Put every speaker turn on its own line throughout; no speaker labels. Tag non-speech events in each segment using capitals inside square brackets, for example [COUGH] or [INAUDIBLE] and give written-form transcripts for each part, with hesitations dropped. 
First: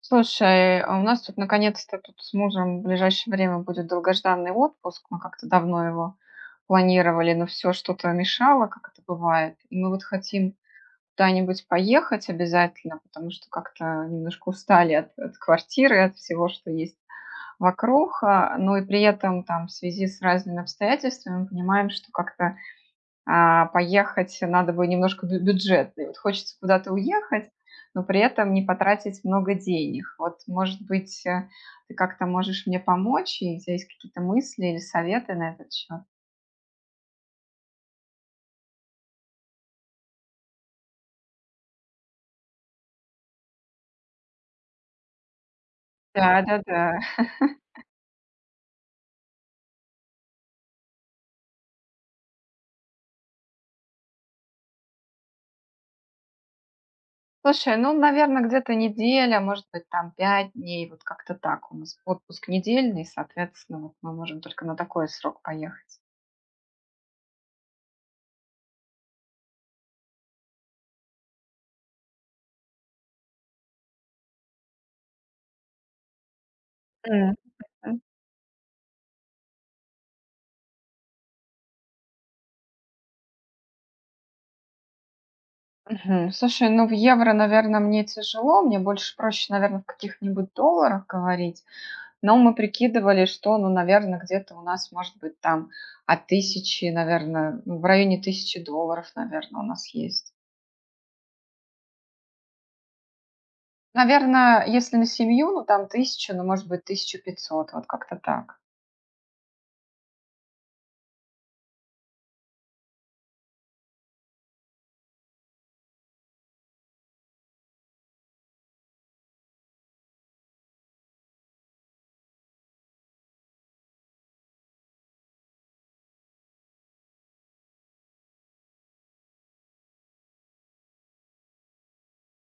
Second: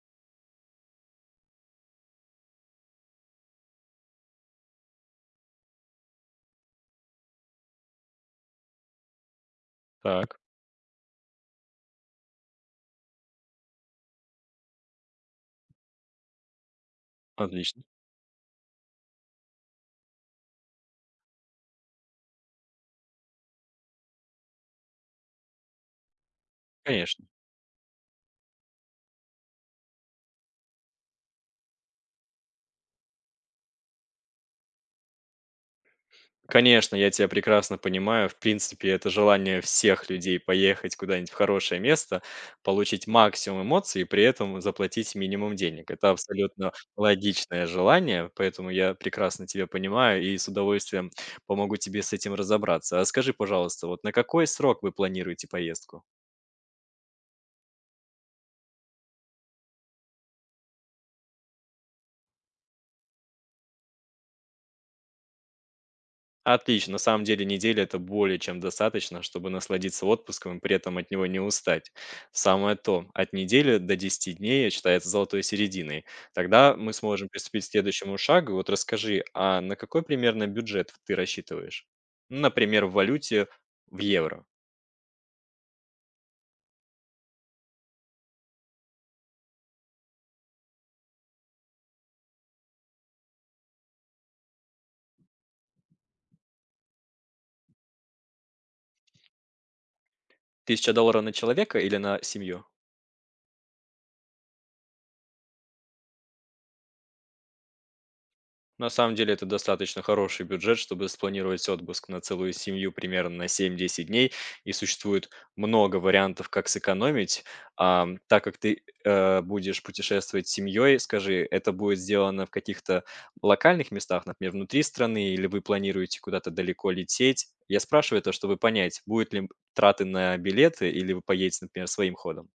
Слушай, а у нас тут наконец-то тут с мужем в ближайшее время будет долгожданный отпуск. Мы как-то давно его планировали, но все что-то мешало, как это бывает. И мы вот
Так,
хотим куда-нибудь поехать обязательно, потому что как-то немножко устали от квартиры, от всего, что есть
отлично.
вокруг. Но и при этом там в связи с разными обстоятельствами мы понимаем, что как-то поехать надо бы немножко бю бюджетный. Вот хочется куда-то
Конечно.
уехать, но при этом не потратить много денег. Вот, может быть, ты как-то можешь мне помочь, и у тебя есть какие-то мысли или советы на этот счет?
Конечно, я тебя прекрасно понимаю. В принципе, это желание всех людей поехать куда-нибудь в хорошее место, получить максимум эмоций и при этом заплатить минимум денег. Это абсолютно
Да-да-да.
логичное желание, поэтому я прекрасно тебя понимаю и с удовольствием помогу тебе с этим разобраться. А скажи, пожалуйста, вот на какой срок вы планируете поездку?
Слушай, ну, наверное, где-то неделя, может быть, там 5 дней, вот как-то так. У нас отпуск недельный, соответственно, вот мы можем только на такой срок поехать.
Отлично. На самом деле недели- это более чем достаточно, чтобы насладиться отпуском и при этом от него не устать. Самое то, от недели до 10 дней считается золотой серединой. Тогда мы сможем
М,
приступить к следующему шагу. Вот расскажи, а на какой примерно бюджет ты рассчитываешь? Ну, например, в валюте в евро.
Мгм. Слушай, ну в евро, наверное, мне тяжело, мне больше проще, наверное, в каких-нибудь долларах говорить. Но мы прикидывали, что, ну, наверное, где-то у нас может быть там от 1000, наверное, в районе 1000 долларов, наверное, у нас есть.
1000 долларов на человека или на семью?
Наверное, если на семью, ну там 1000, ну может быть 1500, вот как-то так.
На самом деле это достаточно хороший бюджет, чтобы спланировать отпуск на целую семью примерно на 7-10 дней, и существует много вариантов, как сэкономить. Так как ты будешь путешествовать с семьей, скажи, это будет сделано в каких-то локальных местах, например, внутри страны, или вы планируете куда-то далеко лететь? Я спрашиваю это, чтобы понять, будет ли траты на билеты, или вы поедете, например, своим ходом.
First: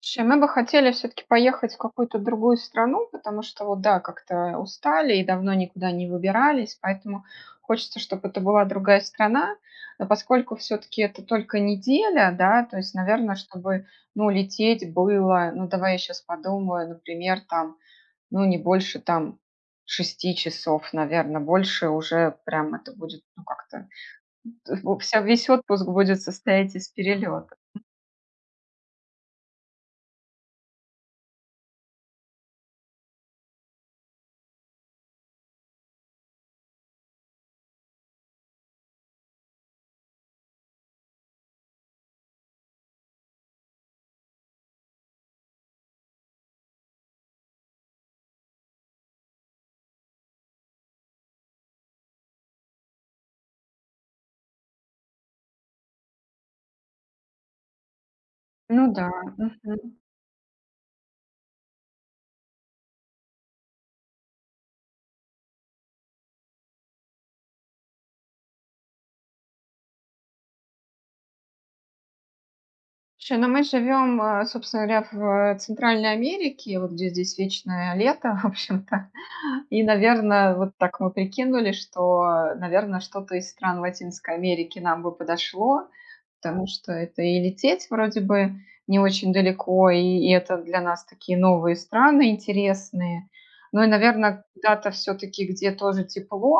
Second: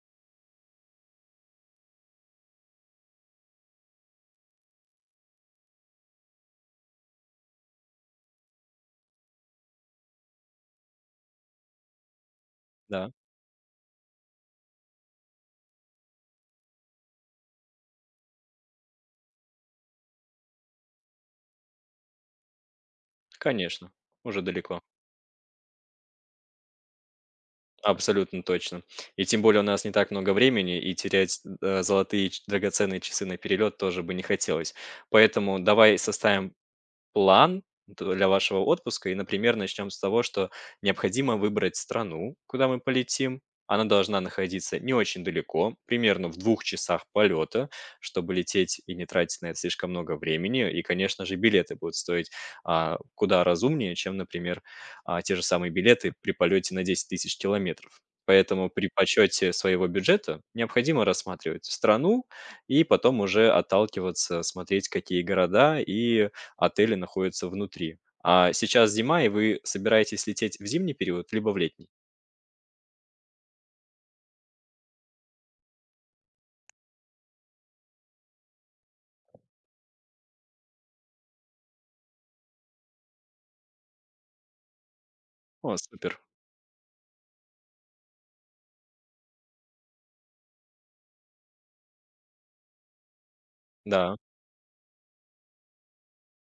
Слушай, мы бы хотели все-таки поехать в какую-то другую страну, потому что вот, да, как-то устали и давно никуда не выбирались, поэтому хочется, чтобы это была другая страна. Но поскольку все-таки это только неделя, да, то есть,
Да,
наверное, чтобы, ну, лететь было, ну, давай я сейчас подумаю, например, там, ну, не больше там 6 часов, наверное, больше уже прям это будет, ну, как-то,
конечно, уже далеко.
[LAUGHS] весь отпуск будет состоять из перелета.
Абсолютно точно. И тем более у нас не так много времени, и терять, золотые ч драгоценные часы на перелет тоже бы не хотелось. Поэтому давай составим план для вашего отпуска. И, например, начнем с того, что необходимо выбрать страну, куда мы полетим. Она должна находиться не очень далеко, примерно в 2 часах полета, чтобы лететь и не тратить на это слишком много времени. И, конечно же, билеты будут стоить куда разумнее, чем, например, те же самые билеты при полете на 10 000 километров. Поэтому при
Ну да.
подсчете своего
Мгм.
бюджета необходимо рассматривать страну и потом уже отталкиваться, смотреть, какие города и отели находятся внутри. А сейчас зима, и вы собираетесь лететь в зимний период, либо в летний?
Слушай, ну мы живем, собственно говоря, в Центральной Америке, вот где здесь вечное лето, [LAUGHS] в общем-то. И, наверное, вот так мы прикинули, что, наверное, что-то из стран Латинской Америки нам бы
О,
подошло,
супер.
потому что это и лететь вроде бы не очень далеко, и это для нас такие новые страны интересные. Ну и,
Да,
наверное, куда-то все таки где тоже тепло,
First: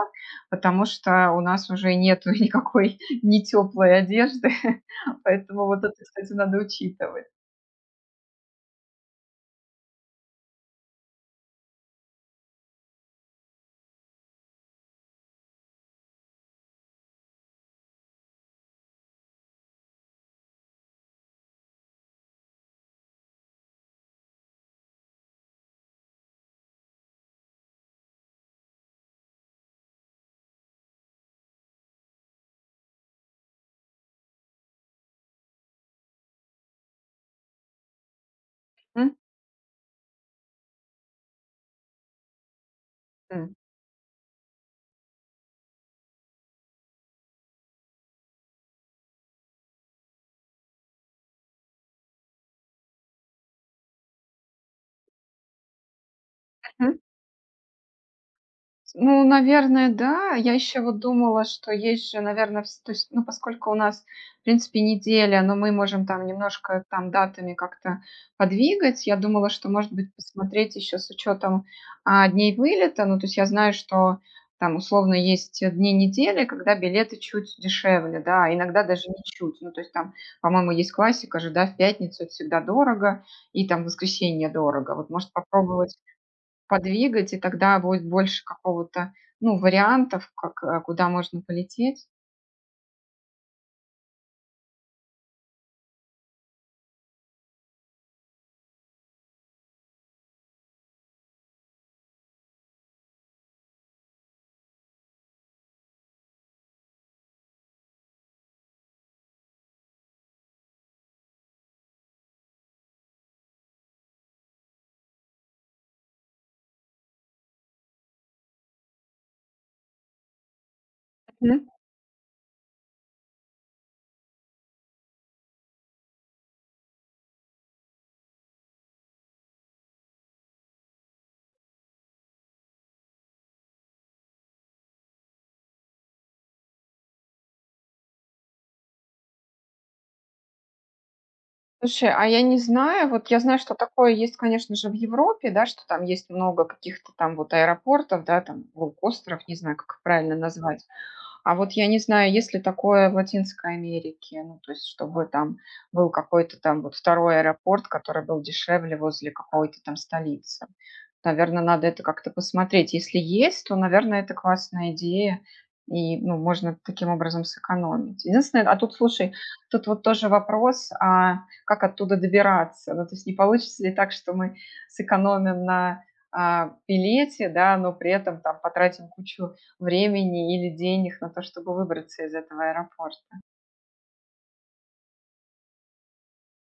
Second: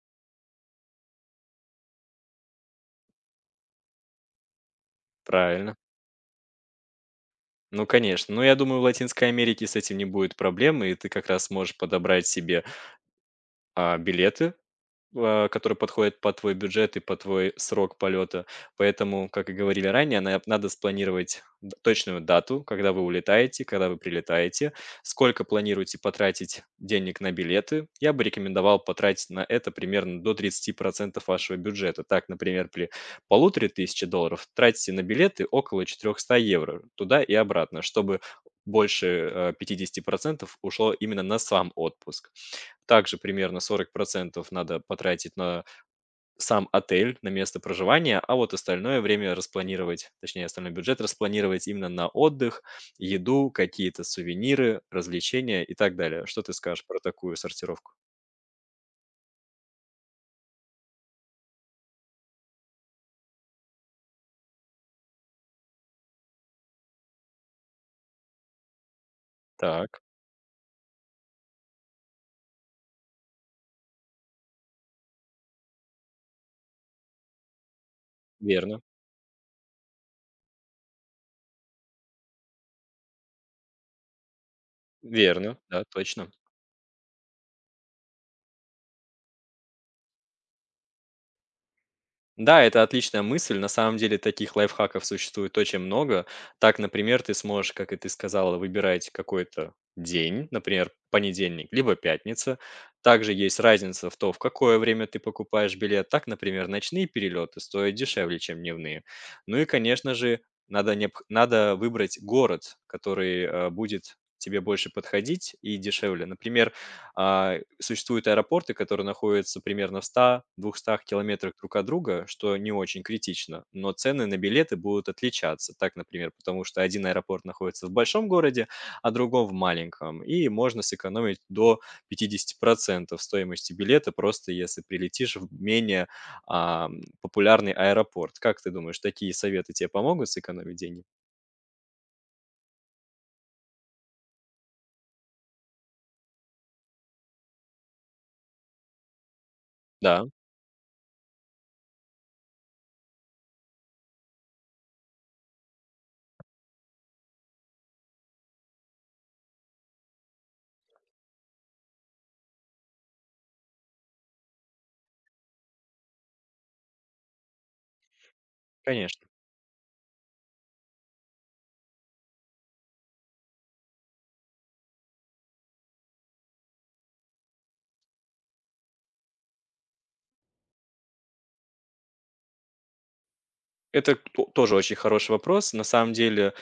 потому что у нас уже нету [LAUGHS] никакой не теплой одежды, [LAUGHS] поэтому
правильно.
вот это, кстати, надо учитывать.
Ну, конечно. Но я думаю, в Латинской Америке с этим не будет проблем, и ты как раз можешь подобрать себе билеты, который подходит под твой бюджет и под твой срок полета. Поэтому, как и говорили ранее, надо спланировать точную дату, когда вы улетаете, когда вы прилетаете, сколько планируете потратить денег на билеты. Я бы рекомендовал потратить на это примерно до 30% вашего бюджета. Так, например, при 1500 долларов тратите на билеты около €400 туда и обратно, чтобы больше 50% ушло именно на сам отпуск. Также
Мгм.
примерно 40% надо потратить на сам отель, на место проживания, а вот остальное время распланировать, точнее, остальной бюджет распланировать именно на отдых, еду, какие-то сувениры, развлечения и так далее. Что ты скажешь
Мгм.
про такую сортировку?
Ну, наверное, да. Я еще вот думала, что есть же, наверное, то есть, ну, поскольку у нас, в принципе, неделя, но мы можем там немножко там датами как-то подвигать. Я думала, что, может
Так,
быть, посмотреть еще с учетом, дней вылета. Ну, то есть я знаю, что там условно есть дни недели, когда билеты чуть дешевле, да, а
верно,
иногда даже не чуть. Ну, то есть там, по-моему, есть классика же, да, в пятницу это всегда дорого и там в воскресенье дорого. Вот, может,
верно, да,
попробовать
точно.
подвигать, и тогда будет больше какого-то, ну, вариантов, как, куда можно полететь.
Да, это отличная мысль. На самом деле таких лайфхаков существует очень много. Так, например, ты сможешь, как и ты сказала, выбирать какой-то день, например, понедельник, либо пятница. Также есть разница в том, в какое время ты покупаешь билет. Так, например, ночные перелеты стоят дешевле, чем дневные. Ну и, конечно же, надо выбрать город, который будет тебе больше подходить и дешевле. Например, существуют аэропорты, которые находятся примерно в 100-200 километрах
Мгм.
друг от друга, что не очень критично, но цены на билеты будут отличаться. Так, например, потому что один аэропорт находится в большом городе, а другом в маленьком, и можно сэкономить до 50% стоимости билета, просто если прилетишь в менее популярный аэропорт. Как ты думаешь, такие советы тебе помогут сэкономить деньги?
Слушай, а я не знаю, вот я знаю, что такое есть, конечно же, в Европе, да, что там есть много каких-то там вот аэропортов, да, там лоукостеров, не знаю, как их
Да,
правильно назвать. А вот я не знаю, есть ли такое в Латинской Америке, ну, то есть чтобы там был какой-то там вот второй аэропорт, который был дешевле возле какой-то там столицы. Наверное, надо это как-то посмотреть. Если есть, то, наверное, это классная идея, и, ну, можно таким образом сэкономить. Единственное, а тут,
конечно.
слушай, тут вот тоже вопрос, а как оттуда добираться? Ну, то есть не получится ли так, что мы сэкономим на, билете, да, но при этом там потратим кучу времени или денег на то, чтобы выбраться из этого аэропорта.
Это тоже очень хороший вопрос. На самом деле,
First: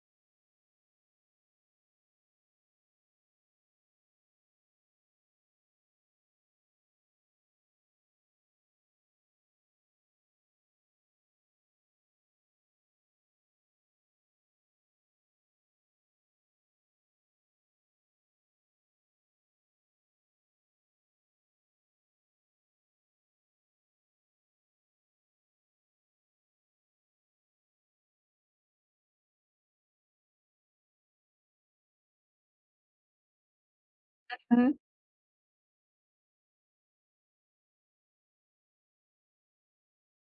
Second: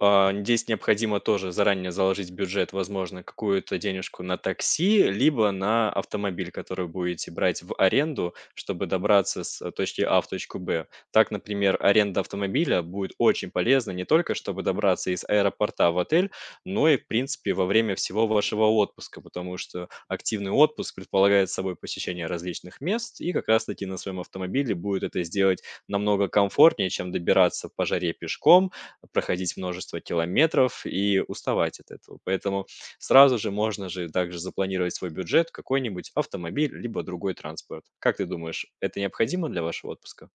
Здесь необходимо тоже заранее заложить бюджет, возможно, какую-то денежку на такси, либо на автомобиль, который будете брать в аренду, чтобы добраться с точки А в точку Б. Так, например, аренда автомобиля будет очень полезна не только, чтобы добраться из аэропорта в отель, но и, в принципе, во время всего вашего отпуска, потому что активный отпуск предполагает собой посещение различных мест, и как раз-таки на своем автомобиле будет это сделать намного комфортнее, чем добираться по жаре пешком, проходить множество километров и уставать от этого. Поэтому сразу же можно же также запланировать свой бюджет, какой-нибудь автомобиль, либо другой транспорт. Как ты думаешь, это необходимо для вашего отпуска?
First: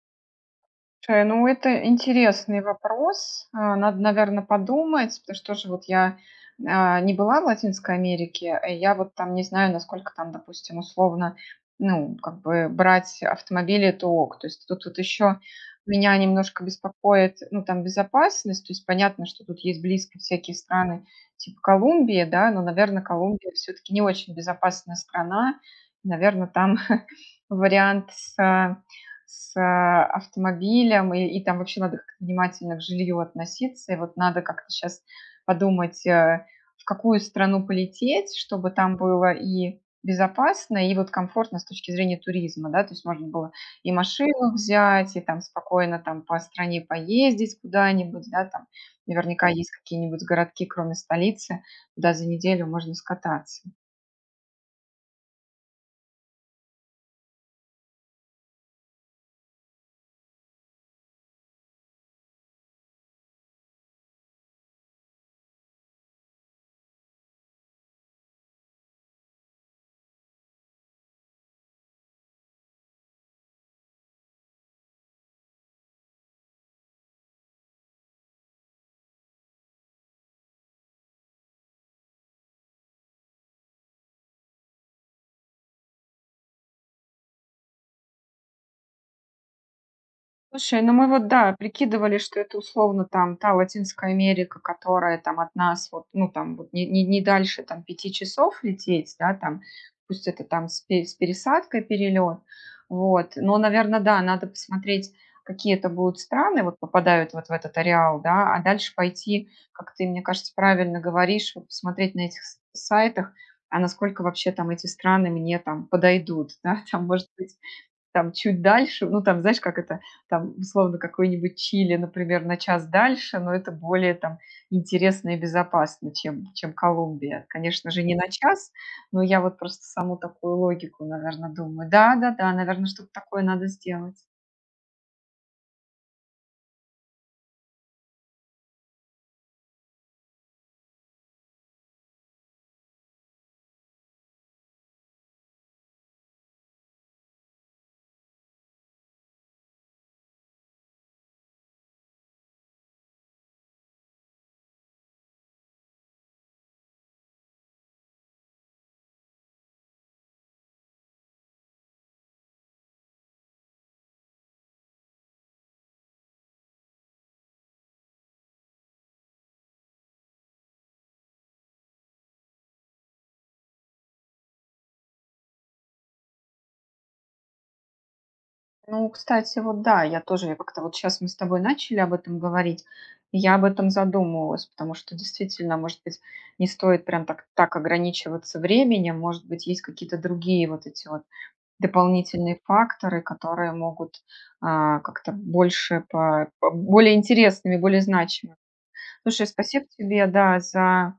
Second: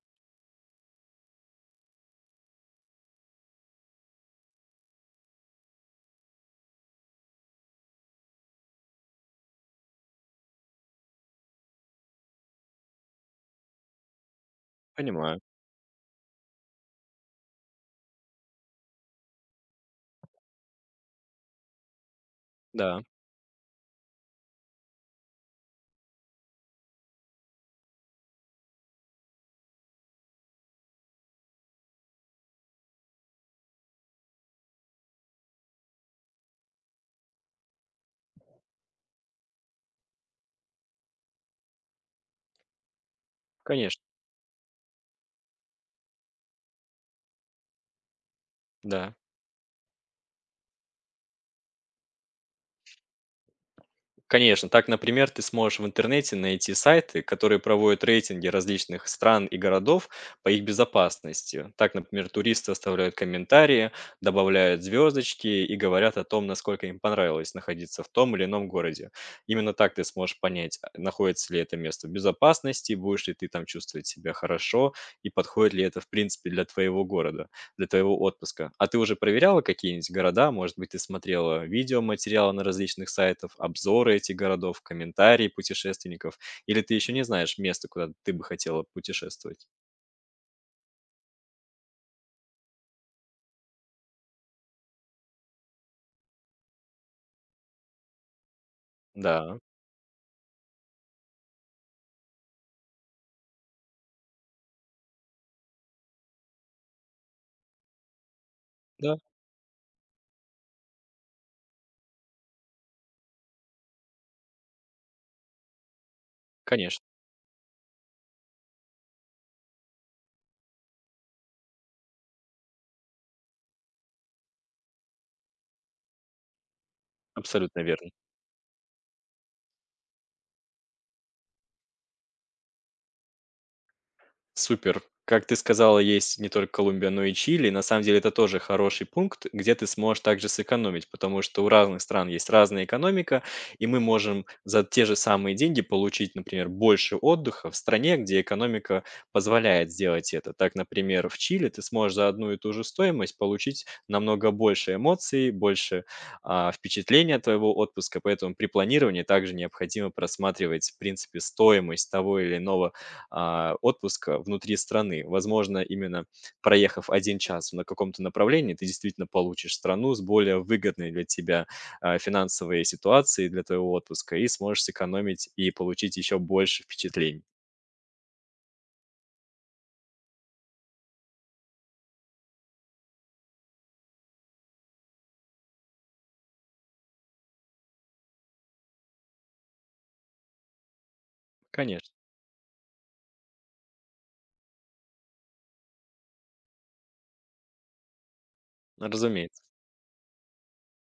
Слушай, ну это интересный вопрос. Надо, наверное, подумать, потому что тоже вот я не была в Латинской Америке, и я вот там не знаю, насколько там, допустим, условно, ну, как бы брать автомобили, это ок. То есть тут вот еще
Понимаю.
меня немножко беспокоит, ну, там безопасность. То есть понятно, что тут есть близко всякие страны типа Колумбии, да, но,
Да,
наверное, Колумбия все-таки не очень безопасная страна. Наверное, там [LAUGHS] вариант с автомобилем, и там вообще надо как-то внимательно к жилью относиться, и вот надо как-то сейчас подумать, в какую страну полететь, чтобы там было и безопасно, и вот комфортно с точки зрения туризма, да, то есть можно было и
конечно,
машину взять, и там спокойно там по стране поездить куда-нибудь, да, там
да.
наверняка есть какие-нибудь городки, кроме столицы, куда за неделю можно скататься.
Конечно, так, например, ты сможешь в интернете найти сайты, которые проводят рейтинги различных стран и городов по их безопасности. Так, например, туристы оставляют комментарии, добавляют звездочки и говорят о том, насколько им понравилось находиться в том или ином городе. Именно так ты сможешь понять, находится ли это место в безопасности, будешь ли ты там чувствовать себя хорошо и подходит ли это, в принципе, для твоего города для твоего отпуска. А ты уже проверяла какие-нибудь города? Может быть, ты смотрела видеоматериалы на различных сайтах, обзоры этих городов, комментарии путешественников? Или ты еще не знаешь место, куда ты бы хотела путешествовать?
Слушай, ну мы вот, да, прикидывали, что это условно там та Латинская Америка, которая там от нас вот, ну там вот не дальше там 5 часов лететь, да,
Да,
там, пусть это там с пересадкой перелет, вот, но, наверное, да, надо посмотреть, какие это будут страны, вот попадают вот в этот ареал, да, а дальше
да,
пойти, как ты, мне кажется, правильно говоришь, вот посмотреть на этих сайтах, а насколько вообще там эти страны мне там подойдут, [LAUGHS] да,
конечно,
там, может быть, там чуть дальше, ну, там, знаешь, как это, там, условно, какой-нибудь Чили, например, на час дальше, но это более там интересно и безопасно, чем Колумбия.
абсолютно
Конечно же,
верно.
не на час, но я вот просто саму такую логику, наверное, думаю. Да, да, да, наверное, что-то такое надо сделать.
Супер. Как ты сказала, есть не только Колумбия, но и Чили. На самом деле это тоже хороший пункт, где ты сможешь также сэкономить, потому что у разных стран есть разная экономика, и мы можем за те же самые деньги получить, например, больше отдыха в стране, где экономика позволяет сделать это. Так, например, в Чили ты сможешь за одну и ту же стоимость получить намного больше эмоций, больше впечатления от твоего отпуска, поэтому при планировании также необходимо просматривать, в принципе, стоимость того или иного отпуска внутри страны. Возможно, именно проехав 1 час на каком-то направлении, ты действительно получишь страну с более выгодной для тебя, финансовой ситуацией для твоего отпуска и сможешь сэкономить и получить еще больше впечатлений.
Ну, кстати, вот да, я тоже, я как-то вот сейчас мы с тобой начали об этом говорить, и я об этом задумывалась, потому что действительно, может быть, не стоит прям так ограничиваться временем, может быть, есть какие-то другие вот эти вот
Конечно,
дополнительные факторы, которые могут как-то больше, более интересными, более значимыми. Слушай,
разумеется.
спасибо тебе, да, за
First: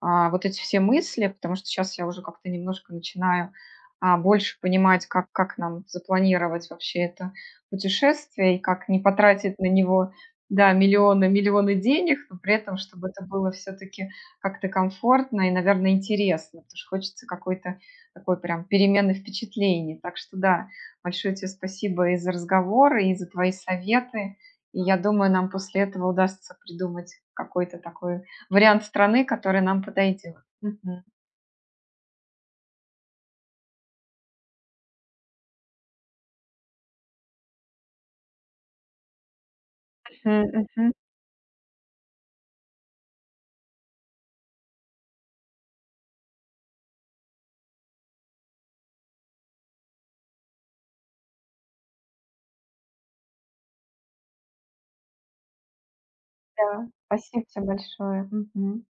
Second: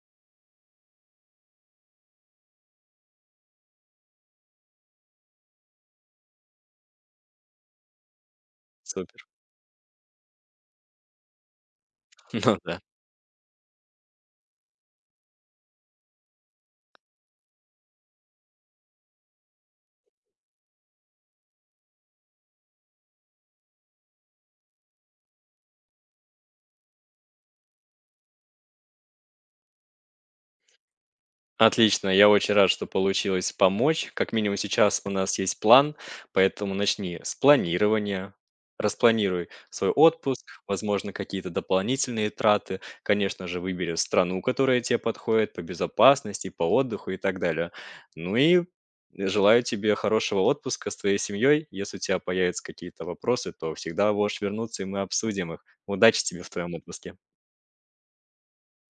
вот эти все мысли, потому что сейчас я уже как-то немножко начинаю больше понимать, как нам запланировать вообще это путешествие и как не
Супер.
потратить на него, да, миллионы, миллионы денег,
[LAUGHS]
но при
Ну
этом,
да.
чтобы это было все-таки как-то комфортно и, наверное, интересно, потому что хочется какой-то такой прям перемены впечатлений. Так что да, большое тебе спасибо и за разговор, и за твои советы. И я думаю, нам после этого удастся придумать какой-то такой вариант страны, который нам подойдет. Мгм.
Отлично, я очень рад, что получилось помочь. Как минимум сейчас у нас есть план, поэтому начни с планирования. Распланируй свой
Мгм,
отпуск,
мгм.
возможно, какие-то дополнительные траты. Конечно же, выбери страну, которая тебе подходит по безопасности, по отдыху и так далее. Ну и желаю тебе хорошего отпуска с твоей семьей. Если у тебя появятся какие-то вопросы, то всегда можешь вернуться, и мы обсудим их. Удачи тебе в твоем
Да,
отпуске.
спасибо тебе большое. Мгм.